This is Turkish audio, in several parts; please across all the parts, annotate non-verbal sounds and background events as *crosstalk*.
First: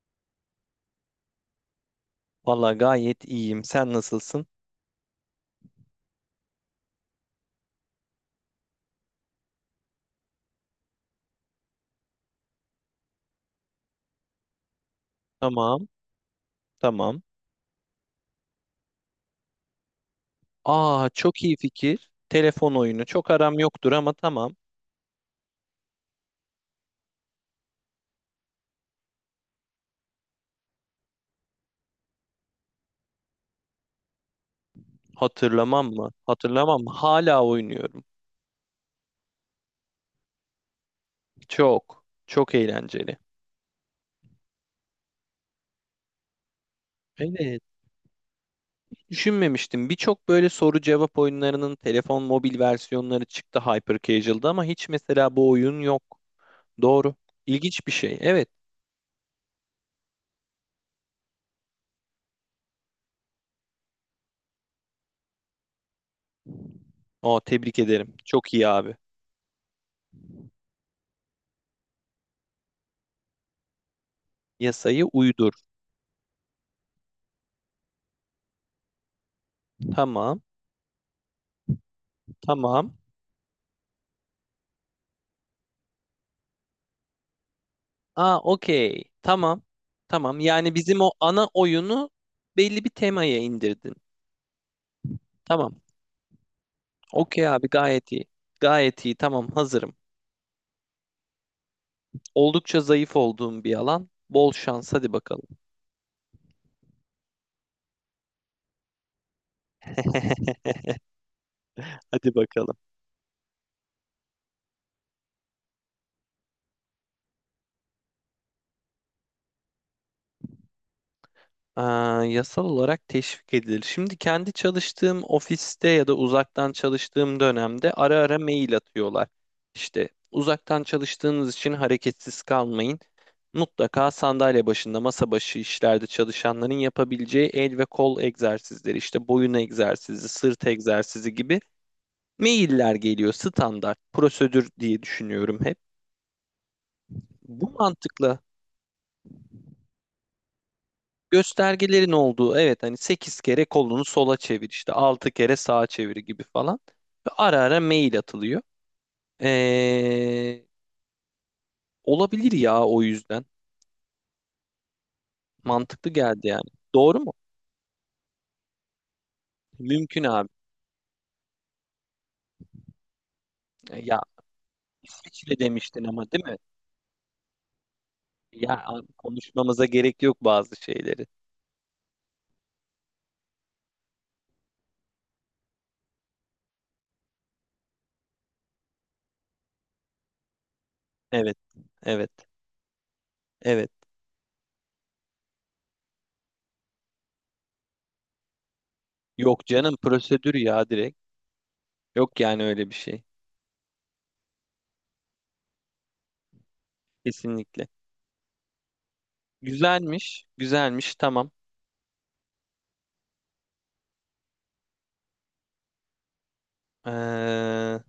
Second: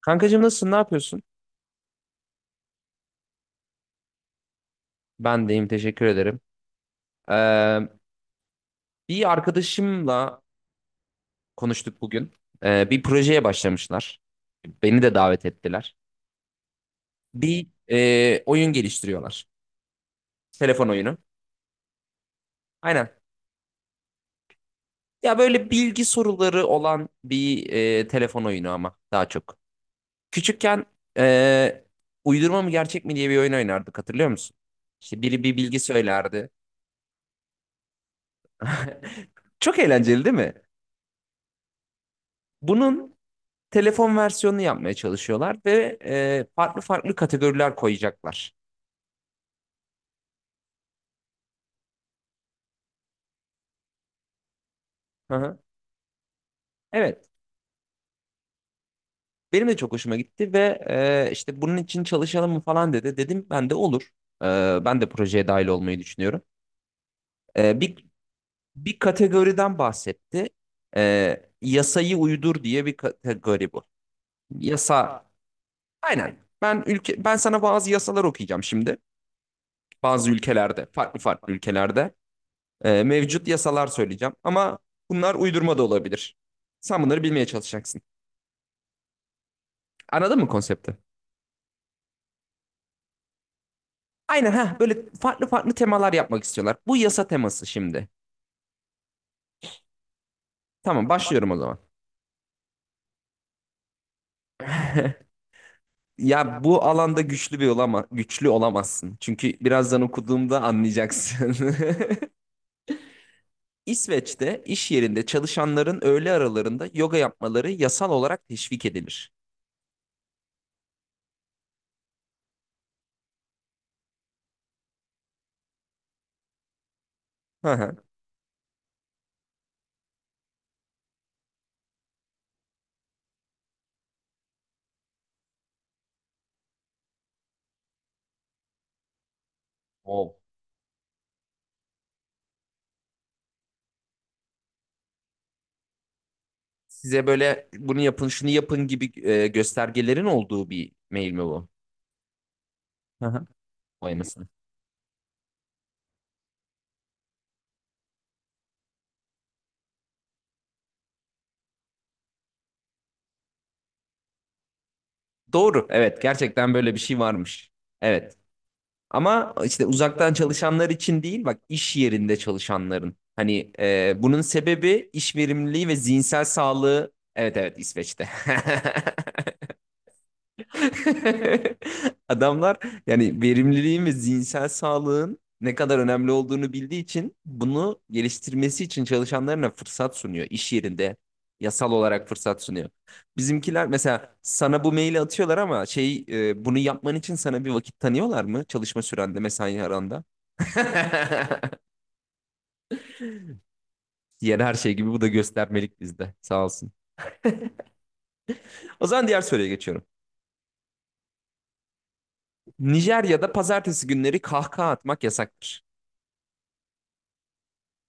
Kankacığım nasılsın? Ne yapıyorsun? Valla gayet iyiyim. Sen nasılsın? Ben deyim. Teşekkür ederim. Ee, Bir arkadaşımla konuştuk bugün. Bir projeye başlamışlar. Beni de davet Tamam, ettiler. tamam. Bir oyun geliştiriyorlar. Telefon Aa, oyunu. çok iyi fikir. Telefon oyunu. Aynen. Çok aram yoktur ama tamam. Ya böyle bilgi soruları olan bir telefon oyunu ama daha çok. Küçükken e, uydurma mı gerçek mi diye bir oyun oynardık, hatırlıyor musun? İşte biri bir bilgi Hatırlamam mı? söylerdi. Hatırlamam mı? Hala oynuyorum. *laughs* Çok eğlenceli değil mi? Çok, çok Bunun eğlenceli. telefon versiyonunu yapmaya çalışıyorlar ve farklı farklı Evet. kategoriler koyacaklar. Düşünmemiştim. Birçok böyle soru cevap oyunlarının telefon mobil versiyonları çıktı Hyper Casual'da ama hiç Hı mesela bu hı. oyun yok. Doğru. Evet. İlginç bir şey. Evet. Benim de çok hoşuma gitti ve işte bunun için çalışalım mı falan dedi. Dedim ben de olur. E, Ben de projeye dahil olmayı düşünüyorum. Aa, tebrik E, bir ederim. Çok iyi abi. bir kategoriden bahsetti. Yasayı uydur diye bir kategori bu. Yasayı Yasa. uydur. Aynen. Ben sana bazı yasalar okuyacağım şimdi. Bazı Tamam, ülkelerde, farklı farklı ülkelerde tamam. Mevcut yasalar söyleyeceğim. Ama bunlar uydurma da olabilir. Sen bunları bilmeye çalışacaksın. Aa, okey. Tamam. Anladın Tamam. mı Yani konsepti? bizim o ana oyunu belli bir temaya indirdin. Aynen, ha böyle farklı farklı Tamam. temalar yapmak istiyorlar. Bu yasa Okey teması abi şimdi. gayet iyi. Gayet iyi. Tamam hazırım. Tamam, başlıyorum o zaman. Oldukça zayıf olduğum bir alan. Bol şans. Hadi *laughs* bakalım. Ya bu alanda güçlü olamazsın. Çünkü birazdan *laughs* okuduğumda anlayacaksın. *laughs* Hadi bakalım. İsveç'te iş yerinde çalışanların öğle aralarında yoga yapmaları yasal olarak teşvik edilir. Aa, yasal olarak teşvik edilir. Şimdi kendi çalıştığım ofiste ya da uzaktan çalıştığım dönemde Hı ara ara mail atıyorlar. İşte uzaktan çalıştığınız için hareketsiz kalmayın. Mutlaka sandalye başında, masa başı işlerde çalışanların yapabileceği el ve kol egzersizleri, işte boyun egzersizi, hı. sırt egzersizi gibi mailler geliyor standart prosedür diye düşünüyorum hep. Size böyle Bu bunu yapın, mantıkla şunu yapın gibi göstergelerin olduğu bir mail mi bu? göstergelerin olduğu evet hani Hı sekiz hı. kere kolunu Vay sola anasını. çevir işte 6 kere sağa çevir gibi falan. Ve ara ara mail atılıyor. Ee, olabilir ya o yüzden. Doğru. Mantıklı Evet, geldi yani. gerçekten böyle bir şey Doğru mu? varmış. Evet. Ama işte Mümkün uzaktan abi. çalışanlar için değil, bak iş yerinde çalışanların. Hani Ya bunun sebebi iş seçili verimliliği ve demiştin ama değil zihinsel mi? sağlığı. Evet, evet, İsveç'te. Ya *laughs* konuşmamıza gerek yok bazı şeyleri. *laughs* Adamlar yani verimliliğin ve zihinsel sağlığın ne kadar önemli olduğunu bildiği için bunu geliştirmesi için çalışanlarına fırsat sunuyor iş yerinde. Evet, Yasal olarak evet, fırsat sunuyor. Bizimkiler evet. mesela sana bu maili atıyorlar ama bunu yapman için sana bir vakit tanıyorlar mı? Çalışma sürende, Yok mesai canım aranda. prosedür ya *laughs* direkt. Yok yani öyle bir şey. Diğer her şey gibi bu da göstermelik bizde. Sağ olsun. Kesinlikle. O zaman diğer soruya geçiyorum. Güzelmiş, güzelmiş. Tamam. Nijerya'da pazartesi günleri kahkaha atmak yasaktır. Ee,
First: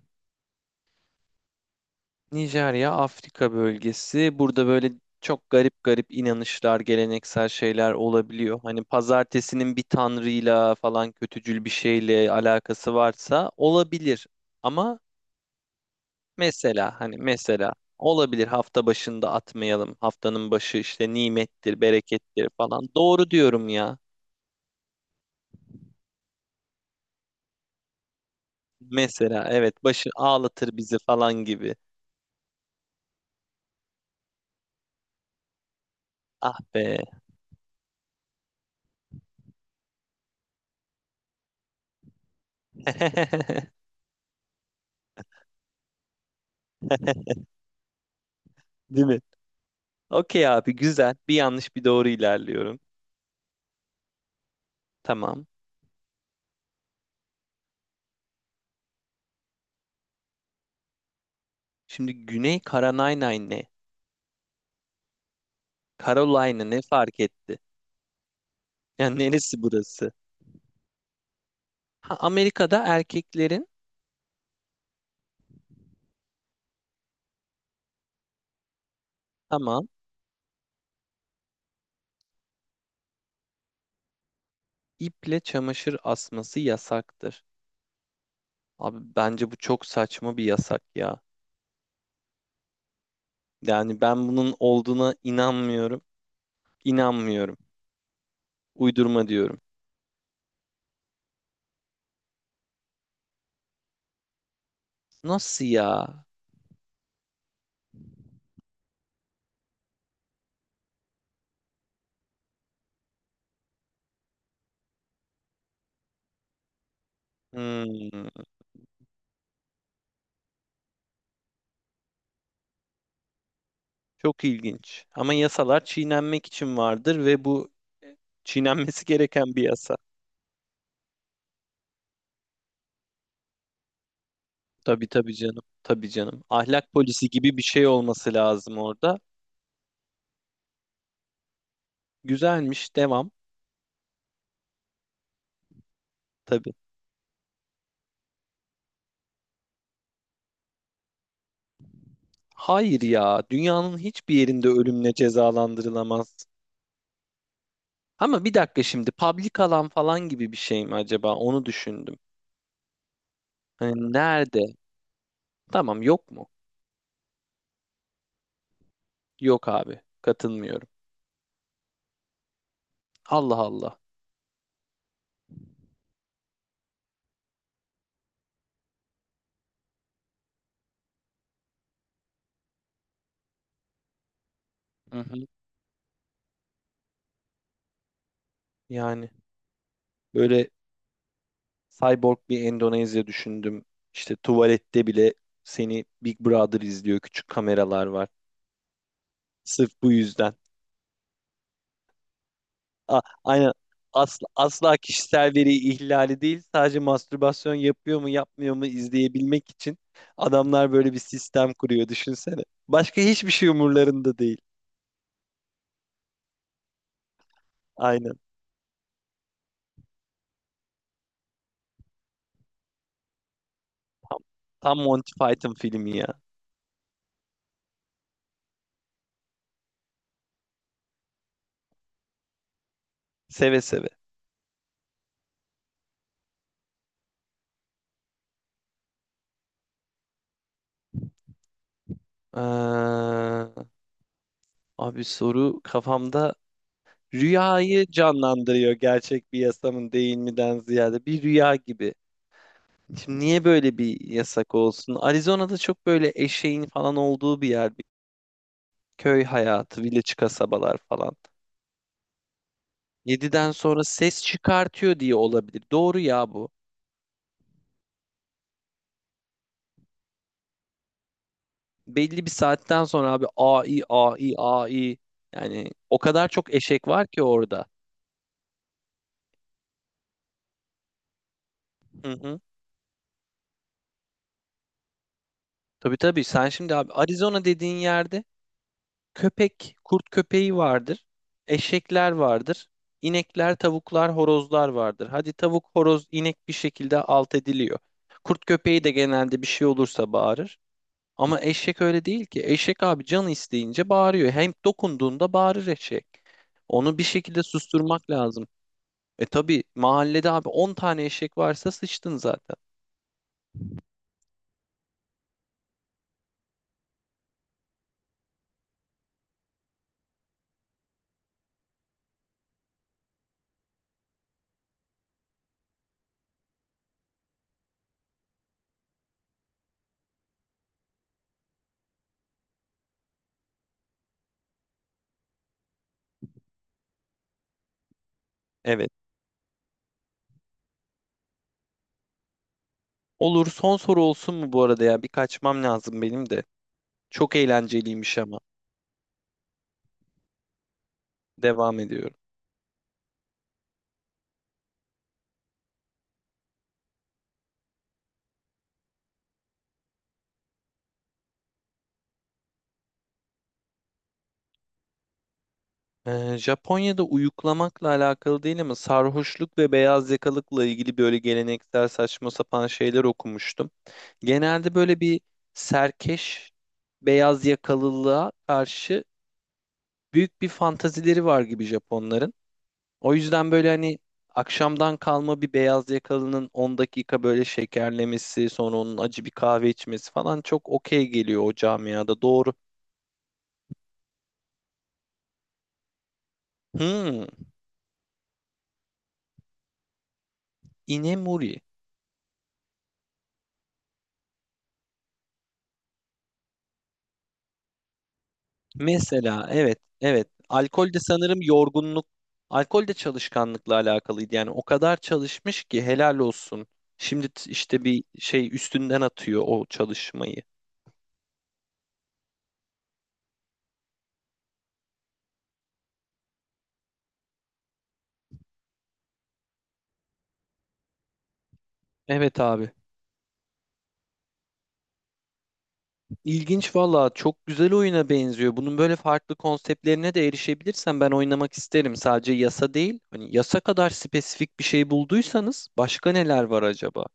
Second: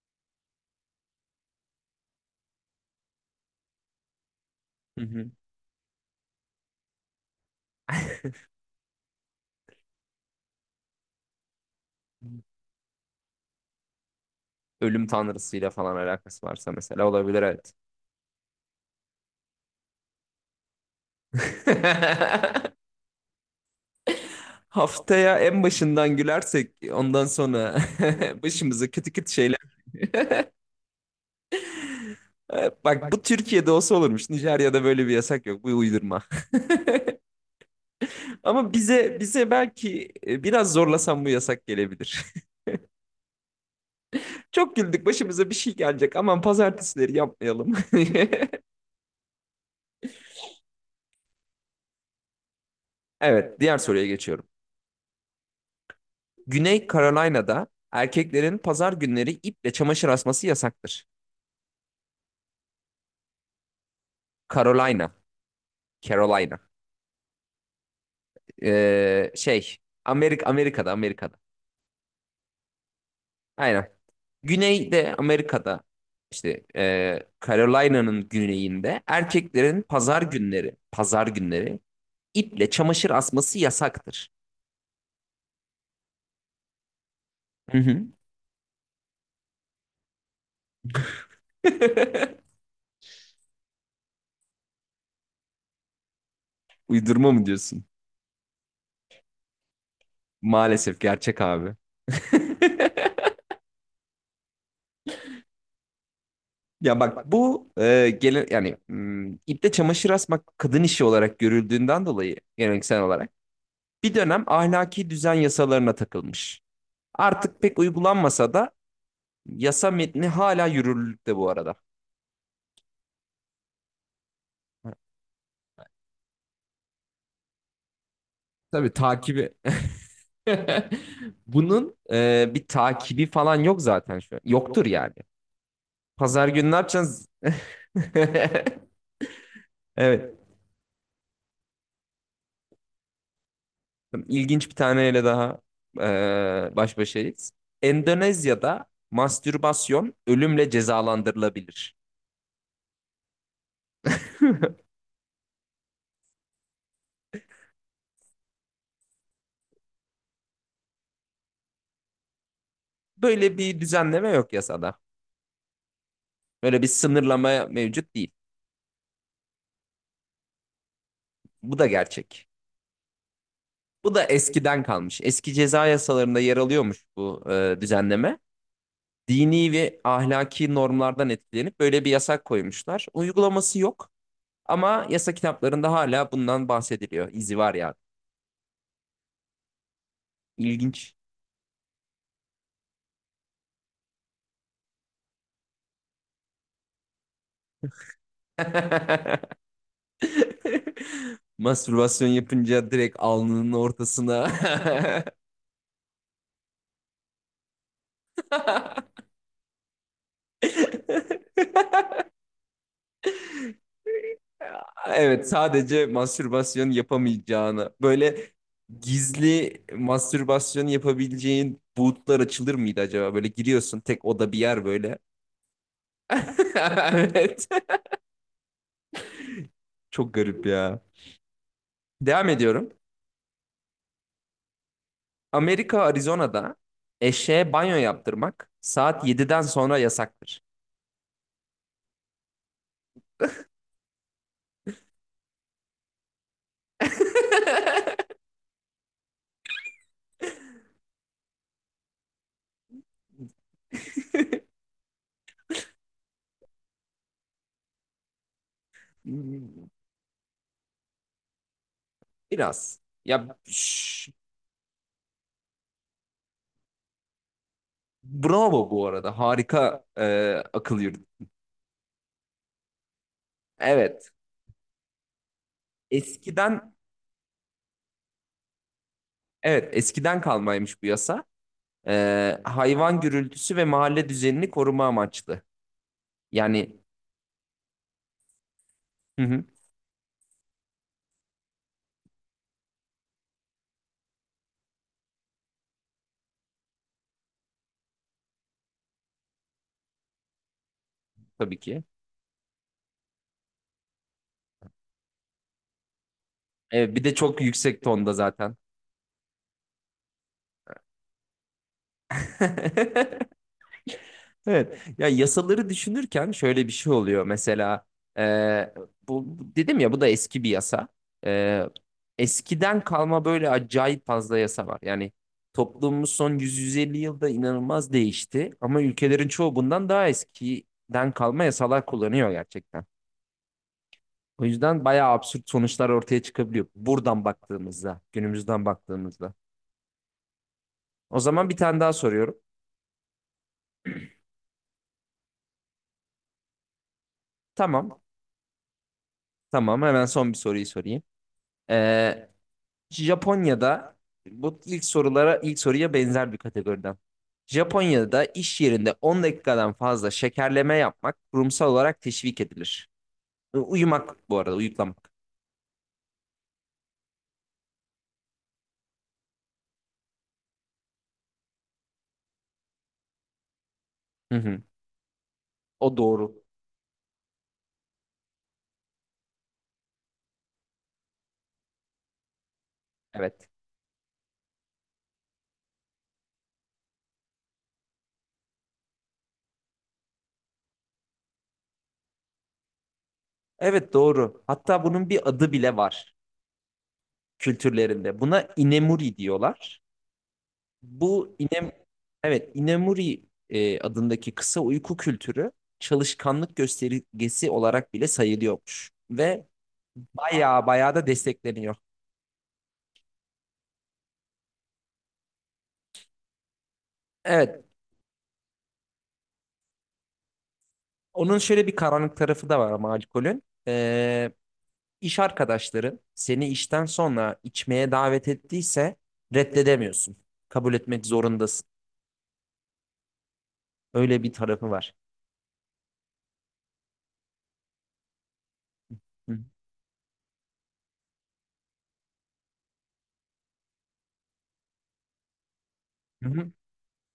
Nijerya, Afrika bölgesi. Burada böyle Hı hı. çok garip garip inanışlar, geleneksel şeyler olabiliyor. Hani pazartesinin bir tanrıyla falan kötücül bir şeyle alakası varsa olabilir. Ama Ölüm tanrısıyla falan alakası varsa mesela mesela hani olabilir, evet. mesela olabilir hafta başında atmayalım. Haftanın başı işte nimettir, berekettir falan. *laughs* Doğru diyorum ya. Haftaya en başından gülersek ondan sonra *laughs* başımıza kötü kötü Mesela şeyler. evet başı ağlatır bizi falan gibi. Bak, bu Türkiye'de olsa olurmuş. Nijerya'da böyle bir yasak yok. Bu uydurma. Ah be. *laughs* Ama bize belki biraz zorlasam bu yasak gelebilir. *laughs* *laughs* Çok güldük. Başımıza bir şey gelecek. Aman pazartesileri yapmayalım. *laughs* Değil mi? Okey abi güzel. Bir yanlış bir doğru ilerliyorum. Evet, diğer soruya geçiyorum. Tamam. Güney Carolina'da erkeklerin pazar günleri iple çamaşır asması yasaktır. Şimdi Güney Carolina ne? Carolina, Carolina. Carolina ne fark etti? Yani Ee, neresi şey burası? Amerika'da. Ha, Amerika'da erkeklerin Aynen. Güneyde Amerika'da işte Carolina'nın güneyinde erkeklerin tamam pazar günleri iple çamaşır asması yasaktır. iple çamaşır asması yasaktır. Hı hı. Abi bence bu çok saçma bir yasak ya. *laughs* Yani ben bunun olduğuna inanmıyorum. Uydurma mı İnanmıyorum. diyorsun? Uydurma diyorum. Maalesef gerçek abi. *laughs* Nasıl ya? Ya bak bu yani iple çamaşır asmak kadın işi olarak görüldüğünden dolayı geleneksel olarak bir dönem ahlaki düzen yasalarına takılmış. Artık pek Hmm, uygulanmasa da yasa metni hala yürürlükte bu arada. çok ilginç. Ama yasalar çiğnenmek için vardır ve bu e, Tabii çiğnenmesi gereken takibi. bir yasa. *laughs* Bunun bir takibi falan yok zaten şu an. Yoktur Tabii yani. tabii canım. Tabii canım. Pazar günü ne Ahlak yapacağız? polisi gibi bir şey olması lazım *laughs* orada. Evet. Güzelmiş. Devam. İlginç bir taneyle daha Tabii. e, baş başayız. Endonezya'da mastürbasyon ölümle cezalandırılabilir. Hayır ya. Dünyanın hiçbir *laughs* yerinde ölümle cezalandırılamaz. Ama bir dakika şimdi public alan falan gibi bir şey mi acaba? Onu düşündüm. Böyle bir Hani düzenleme yok nerede? yasada. Tamam yok mu? Böyle bir sınırlama mevcut değil. Yok abi. Katılmıyorum. Bu da gerçek. Allah Allah. Bu da eskiden kalmış. Eski ceza yasalarında yer alıyormuş bu düzenleme. Dini ve ahlaki normlardan etkilenip böyle bir yasak koymuşlar. Uygulaması yok ama Hı yasa hı. kitaplarında hala bundan bahsediliyor. İzi var ya. Yani böyle İlginç. cyborg bir Endonezya düşündüm. İşte tuvalette bile seni Big Brother izliyor. Küçük kameralar var. *laughs* Sırf bu yüzden. Mastürbasyon yapınca direkt alnının Aynen. Asla, ortasına. asla kişisel veri ihlali değil. Sadece mastürbasyon yapıyor mu yapmıyor mu izleyebilmek için adamlar böyle bir sistem kuruyor *laughs* düşünsene. Başka hiçbir şey umurlarında değil. Evet, sadece mastürbasyon yapamayacağını Aynen. böyle gizli mastürbasyon yapabileceğin bootlar açılır mıydı acaba? Böyle giriyorsun, tek oda bir yer Tam böyle. Monty Python filmi ya. *laughs* Evet. Çok garip ya. Devam ediyorum. Seve seve. Amerika Arizona'da eşeğe banyo yaptırmak saat 7'den sonra yasaktır. Ee, abi soru kafamda rüyayı canlandırıyor gerçek bir yasamın değil miden ziyade. Bir rüya gibi. Şimdi niye böyle bir *laughs* yasak olsun? Arizona'da çok böyle eşeğin falan olduğu bir yer. Köy hayatı, village kasabalar falan. Biraz. Ya Yediden sonra şş, ses çıkartıyor diye olabilir. Doğru ya bu. Bravo bu arada. Harika akıl yürüdü. Belli bir saatten sonra abi AI, Evet. AI, AI. Yani o kadar çok Eskiden, eşek var ki orada. evet eskiden kalmaymış bu yasa. Hı hı. Hayvan gürültüsü ve mahalle düzenini koruma amaçlı. Tabii tabii sen şimdi Yani abi Arizona dediğin yerde hı hı, köpek, kurt köpeği vardır. Eşekler vardır. İnekler, tavuklar, horozlar vardır. Hadi tavuk, horoz, inek bir şekilde alt ediliyor. Kurt köpeği de genelde bir şey olursa bağırır. Ama tabii eşek ki. öyle değil ki. Eşek abi canı isteyince bağırıyor. Hem dokunduğunda bağırır eşek. Evet, Onu bir bir de çok şekilde yüksek susturmak tonda lazım. zaten. E tabii mahallede abi 10 tane eşek varsa sıçtın zaten. *laughs* Evet. Ya yasaları düşünürken şöyle bir şey oluyor. Mesela e, dedim ya bu da eski bir yasa. E, Eskiden kalma böyle acayip fazla yasa var. Yani toplumumuz son 100-150 yılda inanılmaz değişti. Ama ülkelerin çoğu bundan daha eskiden kalma yasalar kullanıyor gerçekten. O yüzden bayağı absürt sonuçlar ortaya çıkabiliyor. Buradan baktığımızda, günümüzden Evet. baktığımızda. O zaman bir tane daha soruyorum. Olur son soru olsun mu bu arada ya? Bir kaçmam lazım benim de. Çok Tamam, eğlenceliymiş ama. tamam. Hemen son bir soruyu sorayım. Devam ediyorum. Japonya'da bu ilk sorulara ilk soruya benzer bir kategoriden. Japonya'da iş yerinde 10 dakikadan fazla şekerleme yapmak kurumsal olarak teşvik edilir. Uyumak, bu arada uyuklamak. Japonya'da uyuklamakla alakalı değil ama sarhoşluk ve beyaz yakalıkla ilgili böyle geleneksel saçma sapan şeyler okumuştum. Hı hı. Genelde böyle bir O doğru. serkeş beyaz yakalılığa karşı büyük bir fantazileri var gibi Japonların. O Evet. yüzden böyle hani akşamdan kalma bir beyaz yakalının 10 dakika böyle şekerlemesi, sonra onun acı bir kahve içmesi falan çok okey geliyor o camiada. Doğru. Evet, doğru. Hatta bunun bir adı bile var Hmm, kültürlerinde. Buna inemuri diyorlar. Bu inemuri. inem Evet, inemuri adındaki kısa uyku kültürü çalışkanlık göstergesi olarak bile sayılıyormuş ve Mesela evet, evet. bayağı Alkol bayağı de da sanırım destekleniyor. yorgunluk, alkol de çalışkanlıkla alakalıydı. Yani o kadar çalışmış ki helal olsun. Şimdi Evet. işte bir şey üstünden atıyor o çalışmayı. Onun şöyle bir karanlık tarafı da var ama alkolün. İş arkadaşların seni işten sonra içmeye davet ettiyse reddedemiyorsun. Kabul etmek zorundasın. Evet abi. Öyle bir tarafı var. İlginç valla çok güzel oyuna benziyor. Bunun böyle farklı Hı konseptlerine de erişebilirsem ben oynamak isterim. Sadece yasa değil. Hani yasa kadar spesifik bir şey bulduysanız başka hı. neler Hı. var acaba?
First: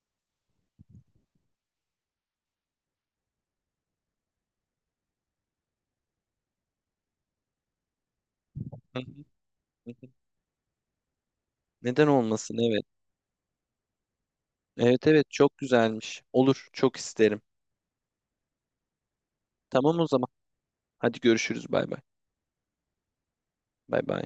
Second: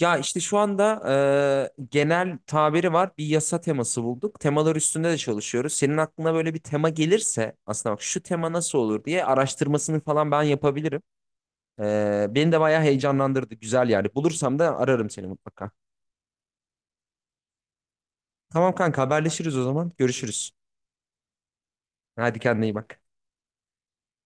Ya işte şu anda genel tabiri var. Bir yasa teması bulduk. Temalar üstünde de çalışıyoruz. Senin aklına böyle bir tema gelirse aslında bak şu tema nasıl *laughs* Hı hı, olur diye hı araştırmasını hı. falan ben yapabilirim. Neden Beni olmasın? de bayağı Evet. heyecanlandırdı. Güzel yani. Bulursam da Evet ararım seni evet çok mutlaka. güzelmiş. Olur çok isterim. Tamam, kanka haberleşiriz o zaman. Tamam o zaman. Görüşürüz. Hadi görüşürüz bay bay. Hadi kendine iyi bak. Bay bay.